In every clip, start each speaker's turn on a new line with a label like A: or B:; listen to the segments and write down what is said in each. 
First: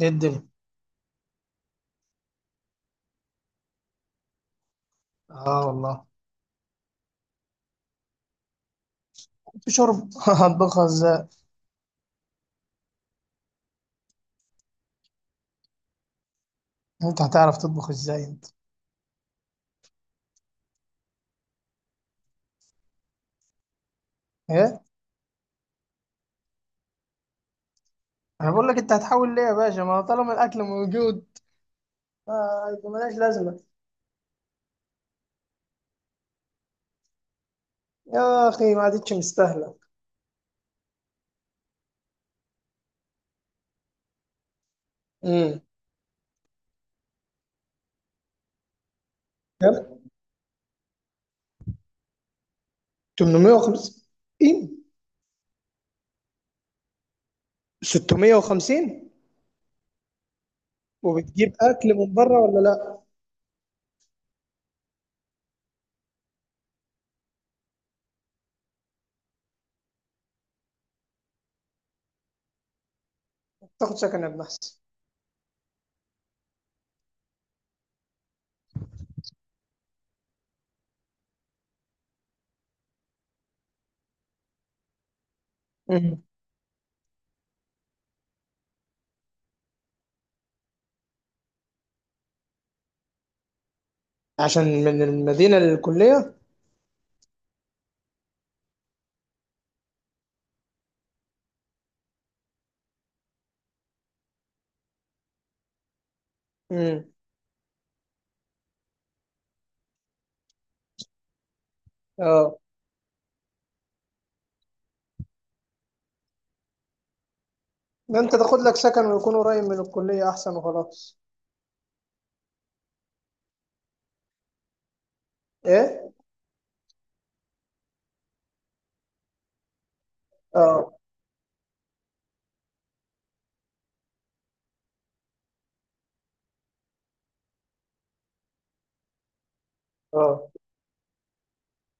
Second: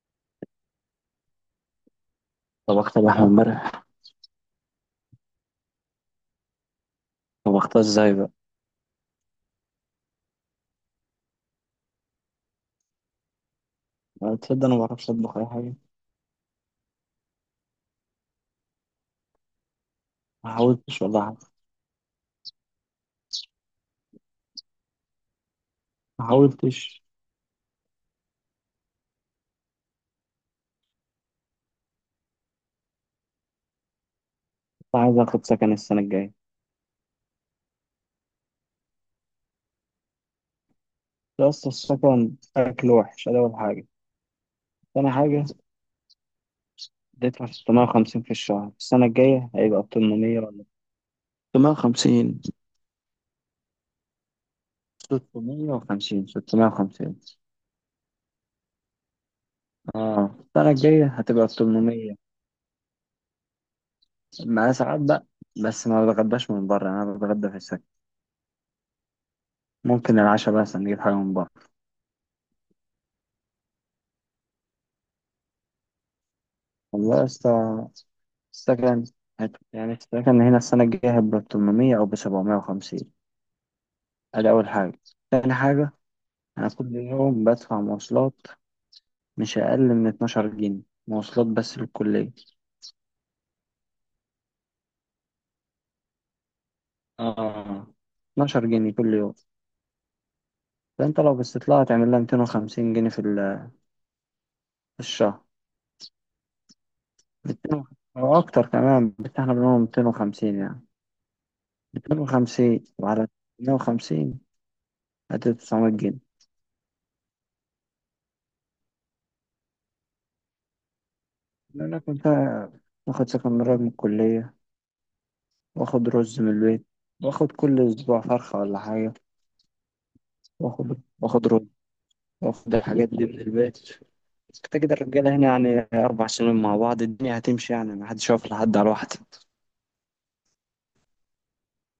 A: ايه الدنيا؟
B: طبخت لحمة امبارح.
A: اه والله.
B: طبختها ازاي بقى؟
A: في شرب هطبخها ازاي.
B: أنا، تصدق، أنا معرفش أطبخ أي حاجة.
A: انت هتعرف تطبخ ازاي انت؟
B: ما حاولتش والله حتى.
A: ايه.
B: ما حاولتش.
A: انا بقول لك انت هتحاول ليه يا باشا ما طالما الاكل موجود. آه يبقى ملهاش لازمه.
B: كنت عايز آخد سكن السنة الجاية.
A: يا اخي ما عادتش مستاهله.
B: يا اسطى، السكن أكل وحش. أدي أول حاجة. تاني حاجة.
A: امم.
B: هتدفع 650 في الشهر، السنة الجاية هيبقى 800 ولا 650؟
A: كم؟ 850؟
B: 650، 650.
A: 650؟
B: اه، السنة الجاية هتبقى
A: وبتجيب اكل من
B: 800.
A: بره ولا لا؟
B: مع ساعات بقى. بس ما بتغداش من بره، أنا بتغدى في السكن. ممكن العشاء بس نجيب حاجة من بره.
A: تاخد سكن يا ابن احسن.
B: والله يا اسطى، السكن يعني السكن هنا السنة الجاية هيبقى ب800 أو ب750. أدي أول حاجة. تاني حاجة.
A: امم.
B: أنا كل يوم بدفع مواصلات مش أقل من 12 جنيه. مواصلات بس للكلية.
A: عشان من المدينه للكليه.
B: آه، 12 جنيه كل يوم. فأنت لو باستطلاع هتعمل لها 250 جنيه في في الشهر.
A: امم.
B: ميتين أو أكتر كمان، بس إحنا بنقول ميتين وخمسين يعني. ميتين
A: اه.
B: وخمسين، وعلى ميتين وخمسين هتدي 900 جنيه.
A: ده انت تاخد لك سكن ويكون قريب من الكليه احسن وخلاص.
B: لأنك كنت واخد سكن قريب من الكلية، واخد
A: ايه.
B: رز من البيت، واخد كل اسبوع فرخة ولا حاجة،
A: اه.
B: واخد رز، واخد الحاجات دي من البيت. كده كده الرجالة هنا يعني 4 سنين مع بعض، الدنيا هتمشي يعني، محدش واقف لحد على واحد.
A: اه.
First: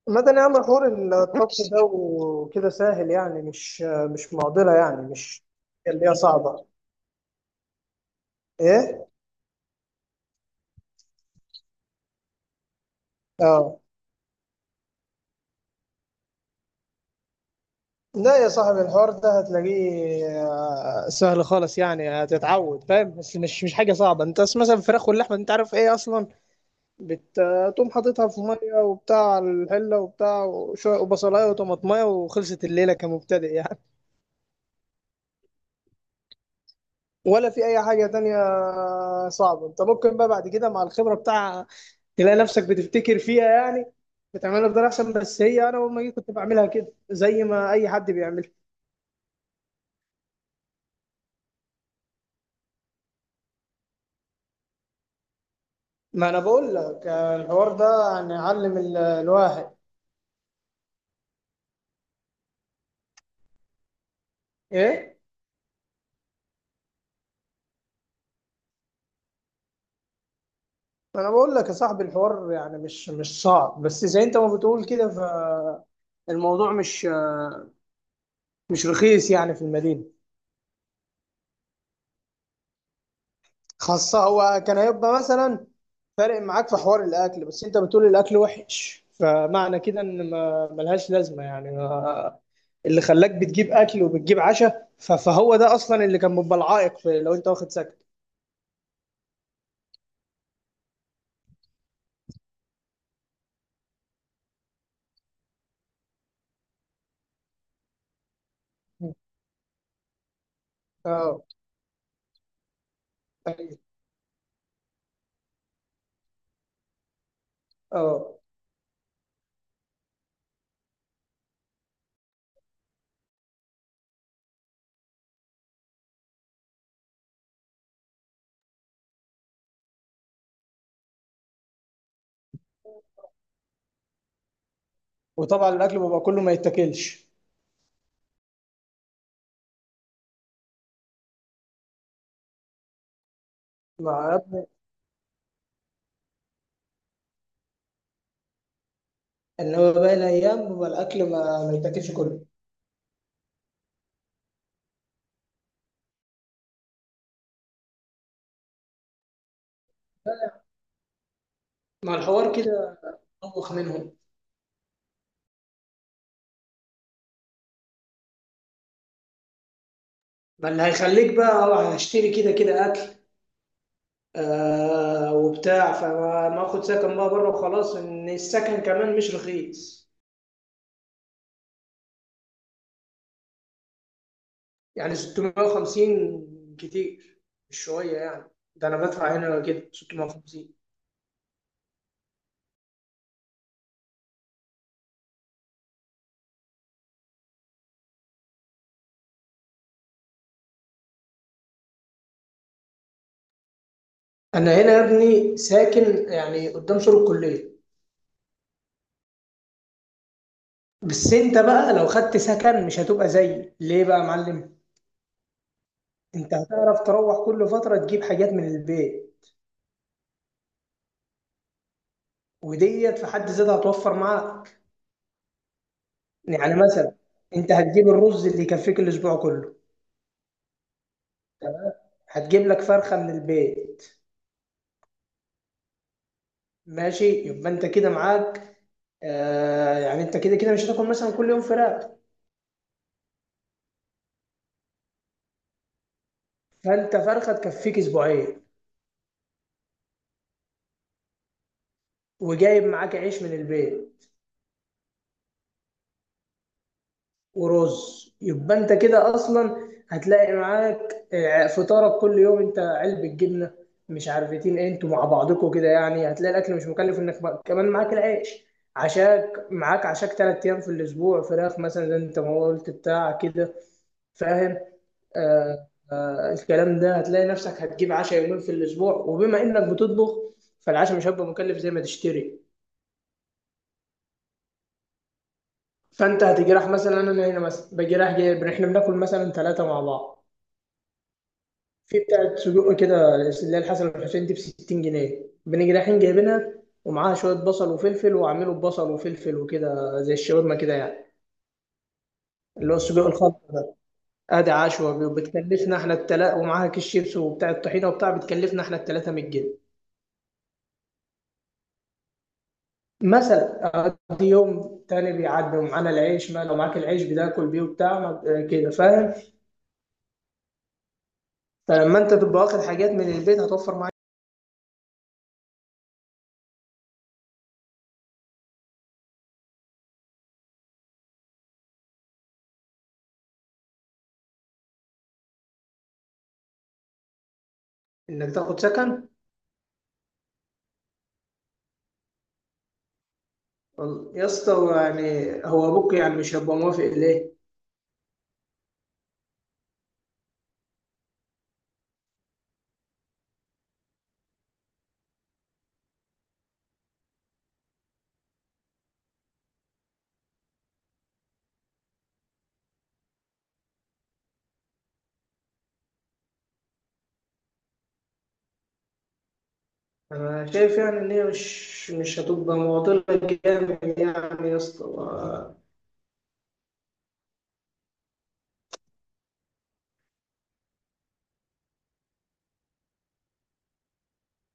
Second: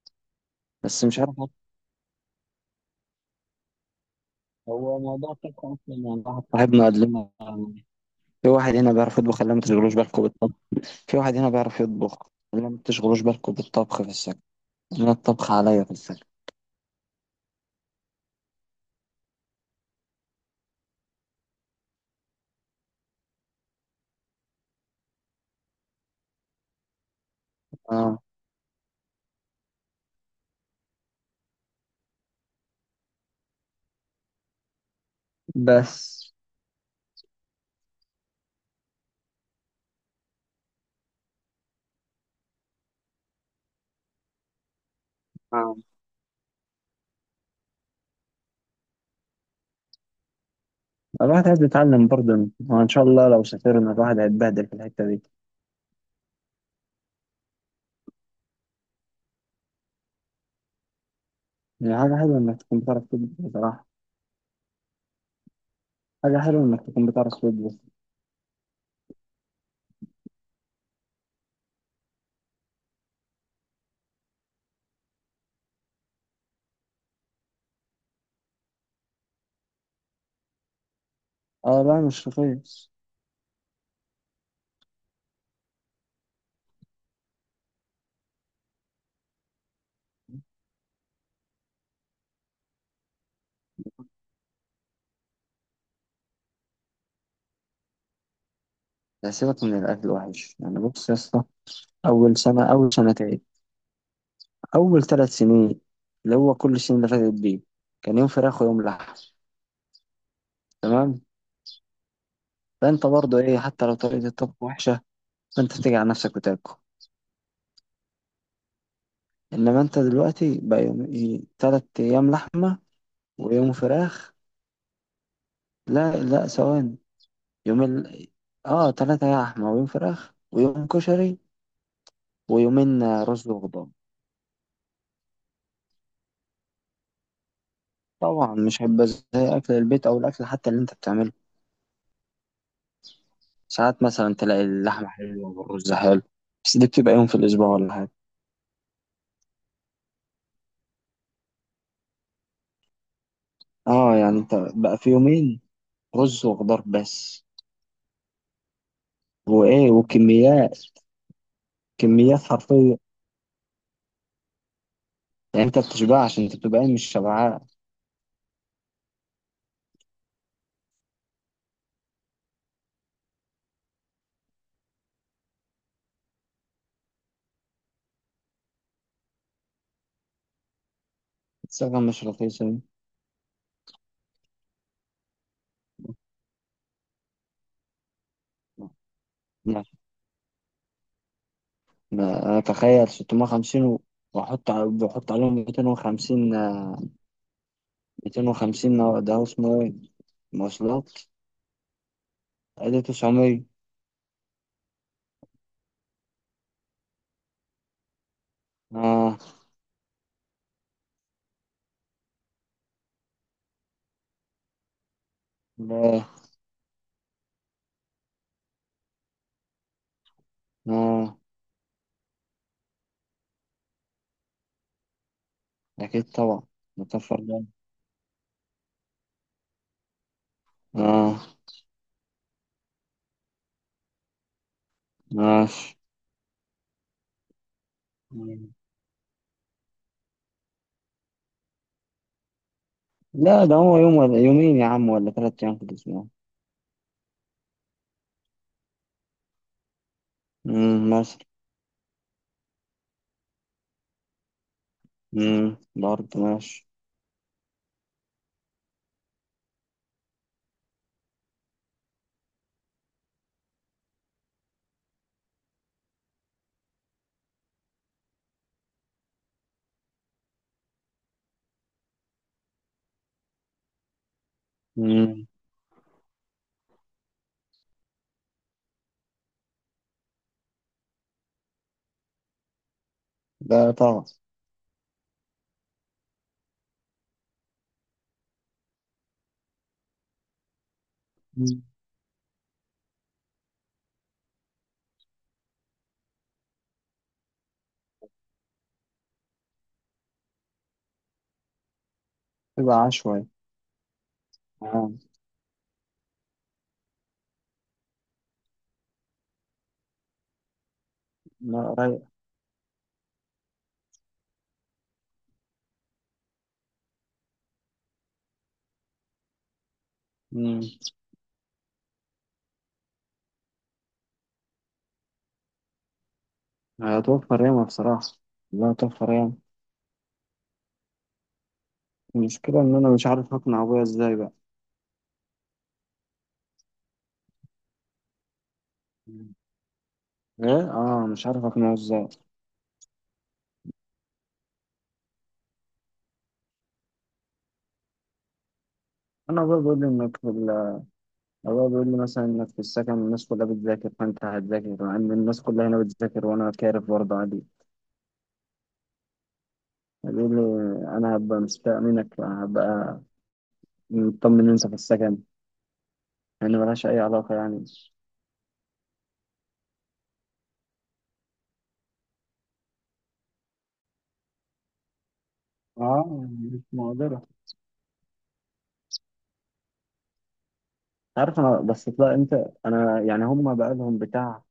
A: مدى يا عم حوار.
B: بس مش عارف.
A: الطبخ ده وكده سهل يعني مش معضلة
B: هو
A: يعني
B: موضوع
A: مش.
B: الطبخ أصلا،
A: اللي هي
B: يعني واحد
A: صعبة.
B: صاحبنا قال لنا في واحد هنا
A: ايه.
B: بيعرف يطبخ، اللي ما تشغلوش بالكم بالطبخ. في واحد هنا بيعرف يطبخ، اللي ما تشغلوش بالكم
A: اه.
B: بالطبخ في السكن. أنا الطبخ عليا في السكن.
A: لا يا صاحبي الحوار ده هتلاقيه سهل خالص يعني هتتعود فاهم، بس مش حاجة صعبة. انت بس مثلا الفراخ واللحمة انت عارف ايه اصلا؟ بتقوم
B: آه،
A: حاططها في مية وبتاع على الحلة وبتاع وشوية وبصلاية وطماطمية وخلصت الليلة كمبتدئ يعني،
B: بس
A: ولا في اي حاجة تانية صعبة. انت ممكن بقى بعد كده مع الخبرة بتاع تلاقي نفسك بتفتكر فيها يعني، بتعملها بطريقه احسن. بس هي
B: آه.
A: انا اول ما جيت كنت بعملها كده زي ما اي حد بيعملها.
B: الواحد عايز يتعلم برضه، وإن شاء الله لو سافرنا الواحد هيتبهدل في الحتة دي.
A: ما انا بقول لك الحوار ده يعني علم الواحد.
B: هي حاجة حلوة إنك تكون بتعرف تطبخ بصراحة.
A: ايه.
B: حاجة حلوة إنك تكون بتعرف تطبخ.
A: ما انا بقول لك يا صاحبي الحوار يعني مش صعب بس زي انت ما بتقول كده. فالموضوع مش رخيص يعني في المدينه،
B: أه لا، مش رخيص.
A: خاصه هو كان هيبقى مثلا فارق معاك في حوار الاكل. بس انت بتقول الاكل وحش، فمعنى كده ان ما ملهاش لازمه يعني. ما اللي خلاك بتجيب اكل وبتجيب عشاء فهو ده اصلا اللي كان بيبقى العائق في لو انت واخد سكن.
B: لا، سيبك من الأكل الوحش، يعني بص يا اسطى. أول سنة، أول سنتين، أول 3 سنين، اللي هو كل السنين اللي فاتت دي، كان يوم فراخ ويوم لحم، تمام؟
A: اه.
B: فأنت برضه إيه،
A: أيوة.
B: حتى لو طريقة الطبخ وحشة، فأنت بتيجي على نفسك وتاكل.
A: اه.
B: إنما أنت دلوقتي بقى يوم إيه، تلات أيام لحمة، ويوم فراخ. لا لا، ثواني. يوم ال... آه، تلاتة لحمة، ويوم فراخ، ويوم كشري، ويومين رز وخضار.
A: وطبعا الاكل بيبقى كله ما يتاكلش.
B: طبعا مش هيبقى زي أكل البيت، أو الأكل حتى اللي أنت بتعمله. ساعات
A: مع
B: مثلا تلاقي
A: ربنا.
B: اللحمة حلوة والرز حلو، بس دي بتبقى يوم في الأسبوع ولا حاجة.
A: ان هو باقي الايام بيبقى الاكل ما يتاكلش كله.
B: اه، يعني أنت بقى في يومين رز وخضار بس، وإيه وكميات،
A: مع
B: كميات
A: الحوار
B: حرفية.
A: كده طبخ منهم.
B: يعني أنت بتشبعش، أنت بتبقى إيه، مش شبعان.
A: ما اللي هيخليك بقى هشتري كده كده اكل وبتاع، فما ما اخد سكن بقى بره وخلاص. ان السكن كمان مش رخيص
B: الصيغة مش رخيصة دي.
A: يعني. 650 كتير، مش شويه يعني. ده انا بدفع هنا
B: ما-
A: كده 650.
B: أنا أتخيل 650 وأحط بحط عليهم 250 آه، 250 ده هو اسمه إيه؟ مواصلات. أدي 900.
A: انا هنا يا ابني ساكن يعني قدام سور الكليه،
B: اه.
A: بس انت بقى لو خدت سكن مش هتبقى زيي ليه بقى يا معلم.
B: لا.
A: انت هتعرف تروح كل فتره تجيب حاجات من البيت،
B: اه،
A: وديت في حد ذاتها هتوفر معاك.
B: اكيد طبعا.
A: يعني مثلا
B: نكفر ده.
A: انت هتجيب الرز اللي يكفيك الاسبوع كله،
B: اه،
A: هتجيب لك فرخة من البيت.
B: ماشي.
A: ماشي يبقى انت كده
B: مم.
A: معاك. آه يعني انت كده كده مش هتاكل مثلا كل يوم فراخ،
B: لا، ده هو يوم ولا يومين يا عم، ولا 3 ايام في الاسبوع.
A: فانت فرخة تكفيك اسبوعين،
B: امم، مثلا.
A: وجايب معاك عيش من البيت
B: امم، برضه ماشي.
A: ورز يبقى انت كده اصلا هتلاقي معاك فطارك كل يوم انت علبة جبنة، مش عارفتين ايه انتوا مع بعضكم كده، يعني هتلاقي الاكل مش مكلف انك كمان معاك العيش، عشاك معاك، عشاك تلات ايام في الاسبوع فراخ مثلا زي انت ما قلت بتاع كده. فاهم؟
B: امم.
A: آه الكلام ده هتلاقي نفسك هتجيب عشاء يومين في الاسبوع، وبما انك بتطبخ فالعشاء مش هيبقى مكلف زي ما تشتري.
B: لا طبعا.
A: فانت هتجي رايح مثلا، انا هنا مثلا باجي رايح جايب، احنا بناكل مثلا ثلاثة مع بعض
B: مم.
A: في بتاعة سجق كده اللي هي الحسن والحسين دي ب 60 جنيه، بنيجي رايحين جايبينها ومعاها شوية بصل وفلفل، وعامله ببصل وفلفل وكده زي الشاورما كده يعني، اللي هو
B: تبقى
A: السجق
B: عشوائي.
A: الخلط ده. ادي
B: اه،
A: عشوة بتكلفنا احنا التلا، ومعاها كيس شيبس وبتاع الطحينة وبتاع بتكلفنا احنا التلاتة 100 جنيه
B: لا رايق.
A: مثلا. ادي يوم تاني بيعدي ومعانا العيش، ما لو معاك العيش بتاكل بيه وبتاع كده فاهم.
B: امم.
A: فلما انت تبقى واخد حاجات من البيت هتوفر معاك
B: هتوفر ياما بصراحة. لا، توفر ياما. المشكلة ان انا مش عارف اقنع ابويا ازاي بقى.
A: انك تاخد سكن.
B: مم. ايه، اه، مش عارف اقنعه ازاي.
A: يا اسطى هو يعني هو ابوك يعني مش هيبقى موافق ليه؟
B: انا ابويا بيقول لي انك، هو بيقول لي مثلا انك في السكن الناس كلها بتذاكر فانت هتذاكر، مع ان الناس كلها هنا بتذاكر وانا كارف برضه عادي. بيقول لي انا هبقى مستاء منك، هبقى مطمن انسى في السكن. يعني ملهاش اي علاقه يعني.
A: أنا شايف يعني إن هي مش هتبقى معضلة جامد يعني يا اسطى
B: اه، مش مقدرة. عارف انا، بس لا انت. انا يعني هم بقى لهم بتاع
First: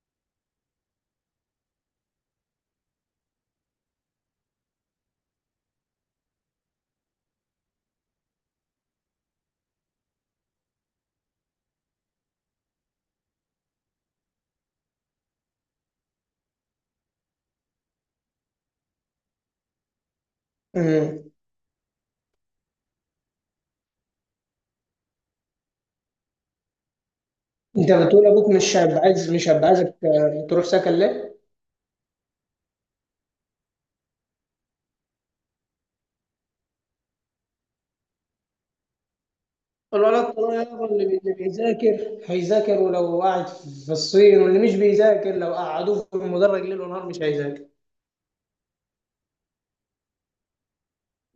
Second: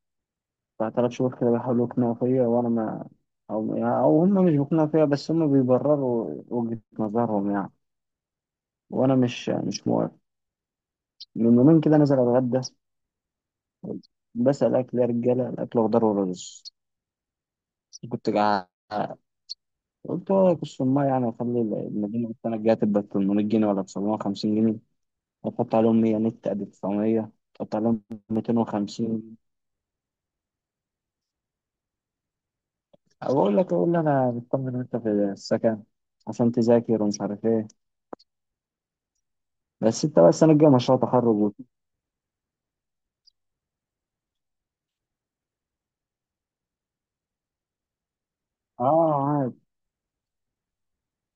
B: بتاع 3 شهور كده بيحاولوا يقنعوا فيا، وانا ما... او هم مش بيقنعوا فيا، بس هم بيبرروا وجهة نظرهم يعني. وانا مش موافق. من يومين كده نزل اتغدى، بسأل، أكل يا رجالة؟ الأكل خضار ورز. كنت جعان. قلت هو أكل المية
A: امم.
B: يعني، وأخلي المدينة السنة الجاية تبقى 800 جنيه ولا 950 جنيه، وأحط عليهم 100 نت، أدي 900. أحط
A: انت
B: عليهم
A: بتقول ابوك مش هيبقى عايز،
B: 250.
A: مش هيبقى عايزك تروح سكن ليه؟
B: أقول لك، أقول لي أنا مطمن وأنت في السكن، عشان تذاكر ومش عارف إيه. بس أنت
A: الولد
B: بقى السنة
A: طلع
B: الجاية
A: يابا،
B: مشروع
A: اللي اللي
B: تخرج
A: بيذاكر هيذاكر ولو قاعد في الصين، واللي مش بيذاكر لو قعدوه في المدرج ليل ونهار مش هيذاكر.
B: آه عادي،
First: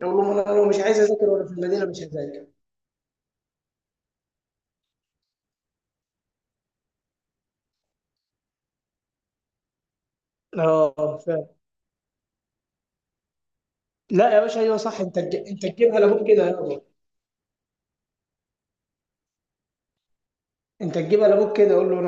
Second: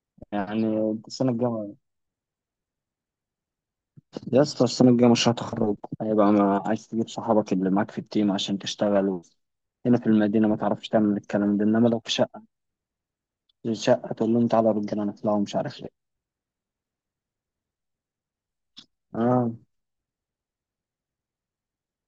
A: يقول لهم انا لو مش
B: يعني
A: عايز اذاكر
B: السنة
A: وانا في
B: الجاية.
A: المدينه مش هذاكر.
B: يا اسطى السنة الجاية مشروع تخرج، هيبقى ما عايز تجيب صحابك اللي معاك في التيم عشان تشتغلوا هنا في المدينة؟ ما تعرفش
A: اه
B: تعمل
A: فعلا.
B: الكلام ده، إنما لو في شقة، في شقة تقول
A: لا يا
B: لهم
A: باشا
B: تعالى يا
A: ايوه صح،
B: رجالة
A: انت
B: نطلع ومش
A: انت
B: عارف إيه.
A: تجيبها لابوك كده يابا.
B: آه
A: انت تجيبها لابوك كده، قول له.